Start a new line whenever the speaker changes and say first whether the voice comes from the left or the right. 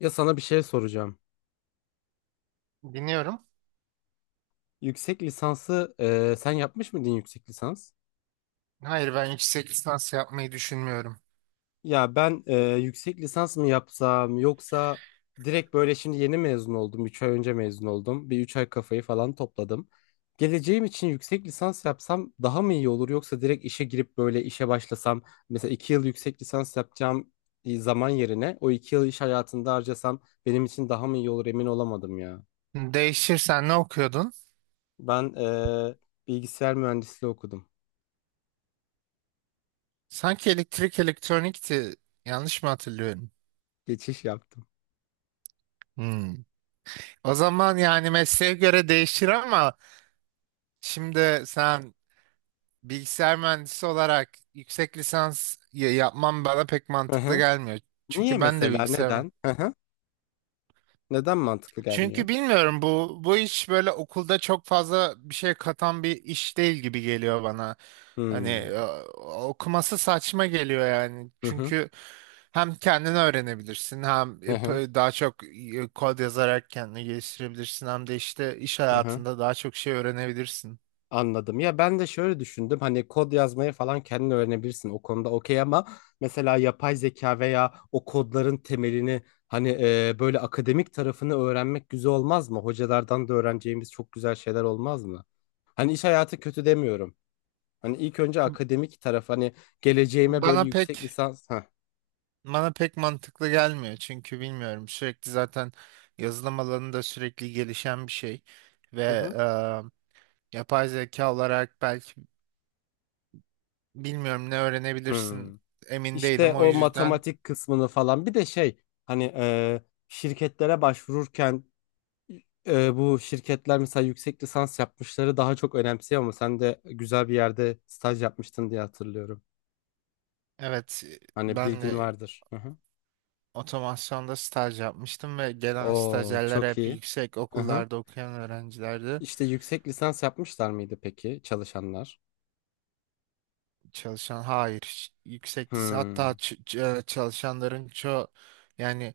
left: Ya sana bir şey soracağım.
right: Dinliyorum.
left: Yüksek lisansı sen yapmış mıydın yüksek lisans?
right: Hayır, ben yüksek lisans yapmayı düşünmüyorum.
left: Ya ben yüksek lisans mı yapsam yoksa direkt böyle şimdi yeni mezun oldum. Üç ay önce mezun oldum. Bir 3 ay kafayı falan topladım. Geleceğim için yüksek lisans yapsam daha mı iyi olur yoksa direkt işe girip böyle işe başlasam, mesela 2 yıl yüksek lisans yapacağım zaman yerine o 2 yıl iş hayatında harcasam benim için daha mı iyi olur emin olamadım ya.
right: Değişirsen ne okuyordun?
left: Ben bilgisayar mühendisliği okudum.
right: Sanki elektrik elektronikti. Yanlış mı hatırlıyorum?
left: Geçiş yaptım.
right: Hmm. O zaman yani mesleğe göre değişir ama şimdi sen bilgisayar mühendisi olarak yüksek lisans yapman bana pek
left: Hı
right: mantıklı
left: hı.
right: gelmiyor.
left: Niye
right: Çünkü ben de
left: mesela?
right: bilgisayar.
left: Neden? Hı hı. Neden mantıklı gelmiyor?
right: Çünkü bilmiyorum, bu iş böyle okulda çok fazla bir şey katan bir iş değil gibi geliyor bana. Hani
left: Hmm.
right: okuması saçma geliyor yani.
left: Hı hı.
right: Çünkü hem kendini öğrenebilirsin, hem
left: Hı hı.
right: daha çok kod yazarak kendini geliştirebilirsin, hem de işte iş
left: Hı hı.
right: hayatında daha çok şey öğrenebilirsin.
left: Anladım. Ya ben de şöyle düşündüm. Hani kod yazmayı falan kendin öğrenebilirsin. O konuda okey, ama mesela yapay zeka veya o kodların temelini, hani böyle akademik tarafını öğrenmek güzel olmaz mı? Hocalardan da öğreneceğimiz çok güzel şeyler olmaz mı? Hani iş hayatı kötü demiyorum. Hani ilk önce akademik taraf, hani geleceğime böyle
right: Bana
left: yüksek
right: pek
left: lisans. Heh.
right: Bana pek mantıklı gelmiyor çünkü bilmiyorum, sürekli zaten yazılım alanı da sürekli gelişen bir şey ve
left: Hı hı.
right: e, yapay zeka olarak belki, bilmiyorum, ne öğrenebilirsin
left: Hmm.
right: emin
left: İşte
right: değilim, o
left: o
right: yüzden
left: matematik kısmını falan. Bir de şey, hani şirketlere başvururken bu şirketler mesela yüksek lisans yapmışları daha çok önemsiyor ama sen de güzel bir yerde staj yapmıştın diye hatırlıyorum.
right: evet.
left: Hani
right: Ben
left: bilgin
right: de
left: vardır. Hı hı.
right: otomasyonda staj yapmıştım ve gelen
left: Oo,
right: stajyerler
left: çok
right: hep
left: iyi.
right: yüksek
left: Hı hı.
right: okullarda okuyan öğrencilerdi.
left: İşte yüksek lisans yapmışlar mıydı peki çalışanlar?
right: Çalışan hayır, hiç yüksek lis- hatta
left: Hmm.
right: ç- ç- e, çalışanların çoğu yani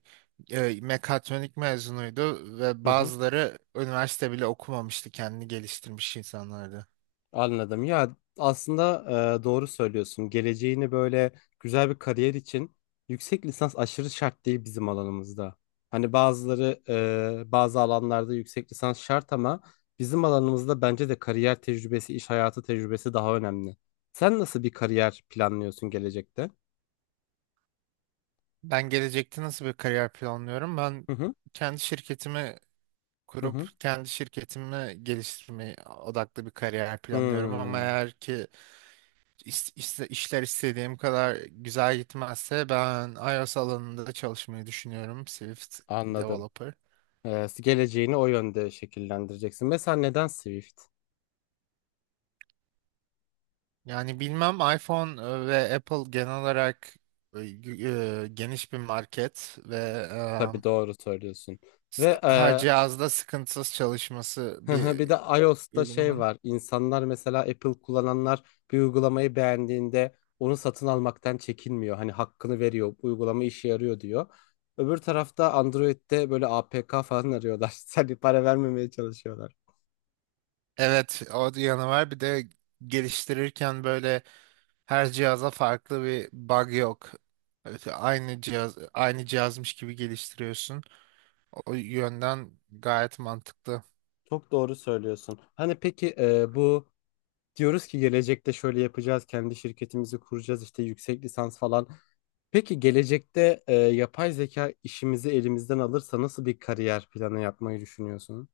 right: mekatronik mezunuydu ve
left: Hı hı.
right: bazıları üniversite bile okumamıştı, kendini geliştirmiş insanlardı.
left: Anladım. Ya aslında doğru söylüyorsun. Geleceğini böyle güzel bir kariyer için yüksek lisans aşırı şart değil bizim alanımızda. Hani bazıları bazı alanlarda yüksek lisans şart ama bizim alanımızda bence de kariyer tecrübesi, iş hayatı tecrübesi daha önemli. Sen nasıl bir kariyer planlıyorsun gelecekte?
right: Ben gelecekte nasıl bir kariyer planlıyorum? Ben
left: Hı hı,
right: kendi şirketimi
left: hı
right: kurup
left: hı.
right: kendi şirketimi geliştirmeye odaklı bir kariyer planlıyorum, ama
left: Hmm,
right: eğer ki işler istediğim kadar güzel gitmezse ben iOS alanında çalışmayı düşünüyorum, Swift
left: anladım.
right: developer.
left: E, geleceğini o yönde şekillendireceksin. Mesela neden Swift?
right: Yani bilmem, iPhone ve Apple genel olarak geniş bir market ve e,
left: Tabii, doğru söylüyorsun. Ve
right: her cihazda sıkıntısız çalışması
left: hı hı, bir de
right: bir
left: iOS'ta şey
right: uygulamanın.
left: var. İnsanlar mesela Apple kullananlar bir uygulamayı beğendiğinde onu satın almaktan çekinmiyor. Hani hakkını veriyor. Bu uygulama işe yarıyor diyor. Öbür tarafta Android'de böyle APK falan arıyorlar. Seni para vermemeye çalışıyorlar.
right: Evet, o yanı var. Bir de geliştirirken böyle her cihaza farklı bir bug yok. Evet, aynı cihaz aynı cihazmış gibi geliştiriyorsun. O yönden gayet mantıklı.
left: Çok doğru söylüyorsun. Hani peki bu, diyoruz ki gelecekte şöyle yapacağız, kendi şirketimizi kuracağız, işte yüksek lisans falan. Peki gelecekte yapay zeka işimizi elimizden alırsa nasıl bir kariyer planı yapmayı düşünüyorsun?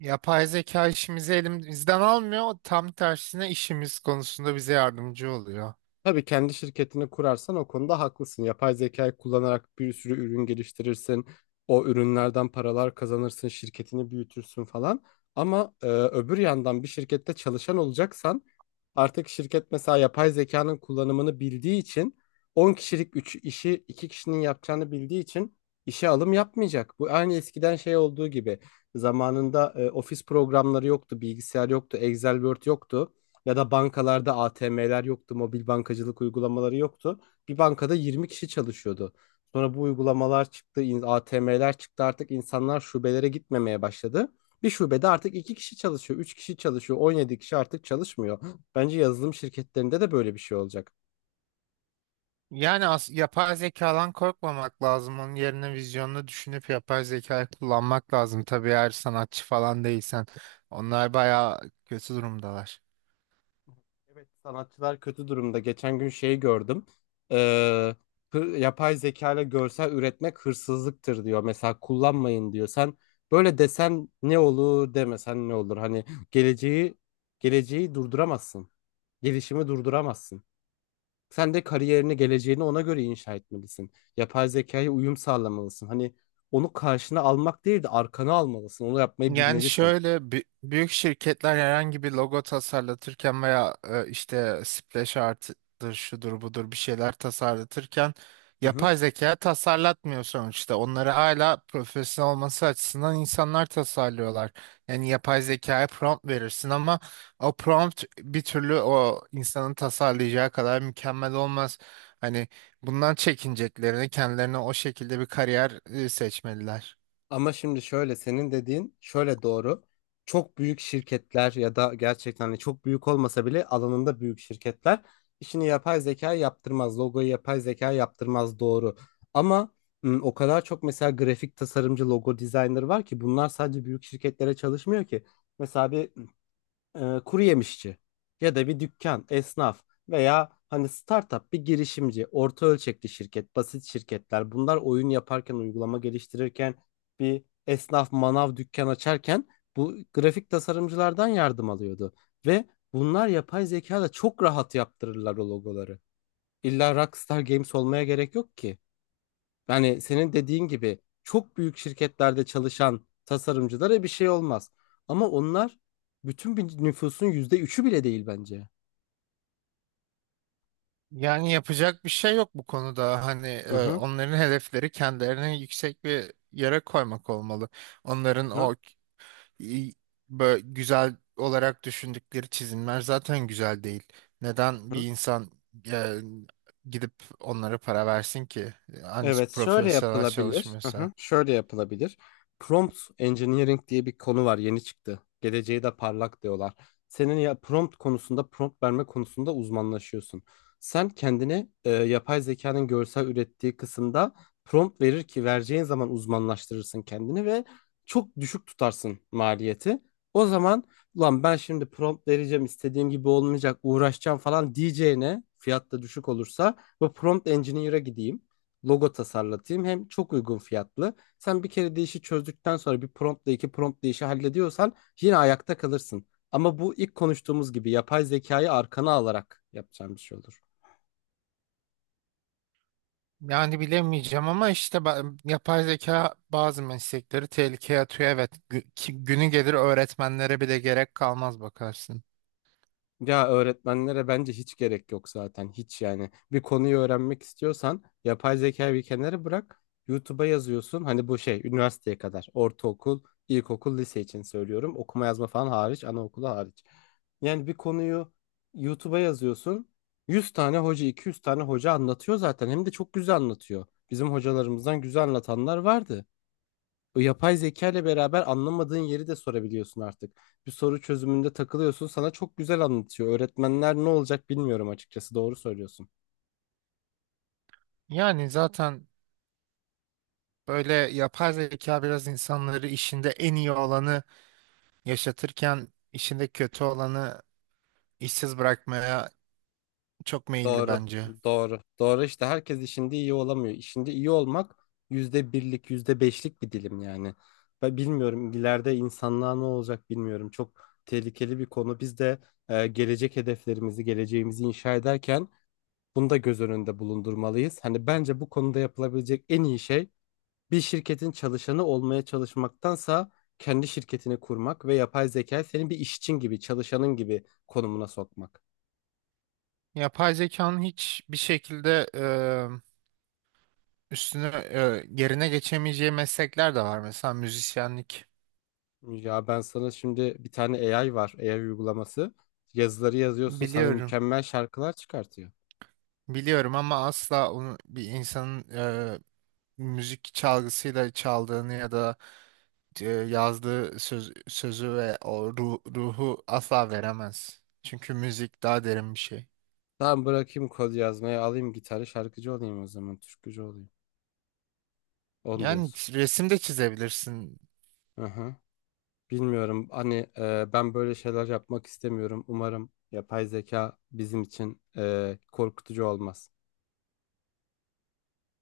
right: Yapay zeka işimizi elimizden almıyor. Tam tersine işimiz konusunda bize yardımcı oluyor.
left: Tabii kendi şirketini kurarsan o konuda haklısın. Yapay zekayı kullanarak bir sürü ürün geliştirirsin. O ürünlerden paralar kazanırsın, şirketini büyütürsün falan. Ama öbür yandan bir şirkette çalışan olacaksan artık şirket mesela yapay zekanın kullanımını bildiği için 10 kişilik 3 işi 2 kişinin yapacağını bildiği için işe alım yapmayacak. Bu aynı eskiden şey olduğu gibi, zamanında ofis programları yoktu, bilgisayar yoktu, Excel, Word yoktu. Ya da bankalarda ATM'ler yoktu, mobil bankacılık uygulamaları yoktu. Bir bankada 20 kişi çalışıyordu. Sonra bu uygulamalar çıktı, ATM'ler çıktı, artık insanlar şubelere gitmemeye başladı. Bir şubede artık 2 kişi çalışıyor, 3 kişi çalışıyor, 17 kişi artık çalışmıyor. Bence yazılım şirketlerinde de böyle bir şey olacak.
right: Yani as yapay zekadan korkmamak lazım. Onun yerine vizyonunu düşünüp yapay zekayı kullanmak lazım. Tabii eğer sanatçı falan değilsen. Onlar bayağı kötü durumdalar.
left: Evet, sanatçılar kötü durumda. Geçen gün şeyi gördüm. Ee, yapay zeka ile görsel üretmek hırsızlıktır diyor. Mesela kullanmayın diyor. Sen böyle desen ne olur, demesen ne olur? Hani geleceği geleceği durduramazsın. Gelişimi durduramazsın. Sen de kariyerini, geleceğini ona göre inşa etmelisin. Yapay zekaya uyum sağlamalısın. Hani onu karşına almak değil de arkana almalısın. Onu yapmayı
right: Yani
left: bilmelisin.
right: şöyle, büyük şirketler herhangi bir logo tasarlatırken veya işte splash art'dır şudur budur bir şeyler tasarlatırken yapay zeka tasarlatmıyor sonuçta. Onları hala profesyonel olması açısından insanlar tasarlıyorlar. Yani yapay zekaya prompt verirsin ama o prompt bir türlü o insanın tasarlayacağı kadar mükemmel olmaz. Hani bundan çekineceklerini kendilerine o şekilde bir kariyer seçmeliler.
left: Ama şimdi şöyle, senin dediğin şöyle doğru. Çok büyük şirketler ya da gerçekten hani çok büyük olmasa bile alanında büyük şirketler işini yapay zeka yaptırmaz. Logoyu yapay zeka yaptırmaz, doğru. Ama o kadar çok mesela grafik tasarımcı, logo designer var ki bunlar sadece büyük şirketlere çalışmıyor ki. Mesela bir kuru yemişçi ya da bir dükkan, esnaf veya hani startup bir girişimci, orta ölçekli şirket, basit şirketler bunlar oyun yaparken, uygulama geliştirirken, bir esnaf manav dükkan açarken bu grafik tasarımcılardan yardım alıyordu. Ve bunlar yapay zeka da çok rahat yaptırırlar o logoları. İlla Rockstar Games olmaya gerek yok ki. Yani senin dediğin gibi çok büyük şirketlerde çalışan tasarımcılara bir şey olmaz. Ama onlar bütün bir nüfusun %3'ü bile değil bence.
right: Yani yapacak bir şey yok bu konuda. Hani
left: Hı hı,
right: onların hedefleri kendilerini yüksek bir yere koymak olmalı. Onların
left: hı
right: o i- güzel olarak düşündükleri çizimler zaten güzel değil. Neden bir
left: hı.
right: insan e, gidip onlara para versin ki? Hani
left: Evet, şöyle
right: profesyonel
left: yapılabilir. Hı
right: çalışmıyorsa.
left: hı, şöyle yapılabilir. Prompt engineering diye bir konu var, yeni çıktı. Geleceği de parlak diyorlar. Senin ya prompt konusunda, prompt verme konusunda uzmanlaşıyorsun. Sen kendini yapay zekanın görsel ürettiği kısımda prompt verir ki vereceğin zaman uzmanlaştırırsın kendini ve çok düşük tutarsın maliyeti. O zaman ulan ben şimdi prompt vereceğim, istediğim gibi olmayacak, uğraşacağım falan diyeceğine fiyat da düşük olursa bu prompt engineer'a gideyim, logo tasarlatayım. Hem çok uygun fiyatlı. Sen bir kere değişi çözdükten sonra bir promptla iki prompt değişi hallediyorsan yine ayakta kalırsın. Ama bu ilk konuştuğumuz gibi yapay zekayı arkana alarak yapacağım bir şey olur.
right: Yani bilemeyeceğim ama işte yapay zeka bazı meslekleri tehlikeye atıyor. Evet, günü gelir öğretmenlere bile gerek kalmaz bakarsın.
left: Ya öğretmenlere bence hiç gerek yok zaten. Hiç yani. Bir konuyu öğrenmek istiyorsan yapay zekayı bir kenara bırak. YouTube'a yazıyorsun. Hani bu şey üniversiteye kadar. Ortaokul, ilkokul, lise için söylüyorum. Okuma yazma falan hariç, anaokulu hariç. Yani bir konuyu YouTube'a yazıyorsun. 100 tane hoca, 200 tane hoca anlatıyor zaten. Hem de çok güzel anlatıyor. Bizim hocalarımızdan güzel anlatanlar vardı. O yapay zeka ile beraber anlamadığın yeri de sorabiliyorsun artık. Bir soru çözümünde takılıyorsun. Sana çok güzel anlatıyor. Öğretmenler ne olacak bilmiyorum açıkçası. Doğru söylüyorsun.
right: Yani zaten böyle yapay zeka biraz insanları işinde en iyi olanı yaşatırken işinde kötü olanı işsiz bırakmaya çok meyilli
left: Doğru.
right: bence.
left: Doğru. Doğru, işte herkes işinde iyi olamıyor. İşinde iyi olmak %1'lik, yüzde beşlik bir dilim yani. Ben bilmiyorum, ileride insanlığa ne olacak bilmiyorum. Çok tehlikeli bir konu. Biz de gelecek hedeflerimizi, geleceğimizi inşa ederken bunu da göz önünde bulundurmalıyız. Hani bence bu konuda yapılabilecek en iyi şey bir şirketin çalışanı olmaya çalışmaktansa kendi şirketini kurmak ve yapay zekayı senin bir işçin gibi, çalışanın gibi konumuna sokmak.
right: Yapay zekanın hiç bir şekilde yerine geçemeyeceği meslekler de var. Mesela müzisyenlik.
left: Ya ben sana şimdi bir tane AI var, AI uygulaması. Yazıları yazıyorsun, sana
right: Biliyorum.
left: mükemmel şarkılar çıkartıyor.
right: Biliyorum ama asla onu bir insanın müzik çalgısıyla çaldığını ya da yazdığı sözü ve o ruhu asla veremez. Çünkü müzik daha derin bir şey.
left: Tamam bırakayım kod yazmayı, alayım gitarı, şarkıcı olayım o zaman, türkücü olayım. Onu
right: Yani
left: diyorsun.
right: resim de çizebilirsin.
left: Hı hı. Bilmiyorum. Hani ben böyle şeyler yapmak istemiyorum. Umarım yapay zeka bizim için korkutucu olmaz.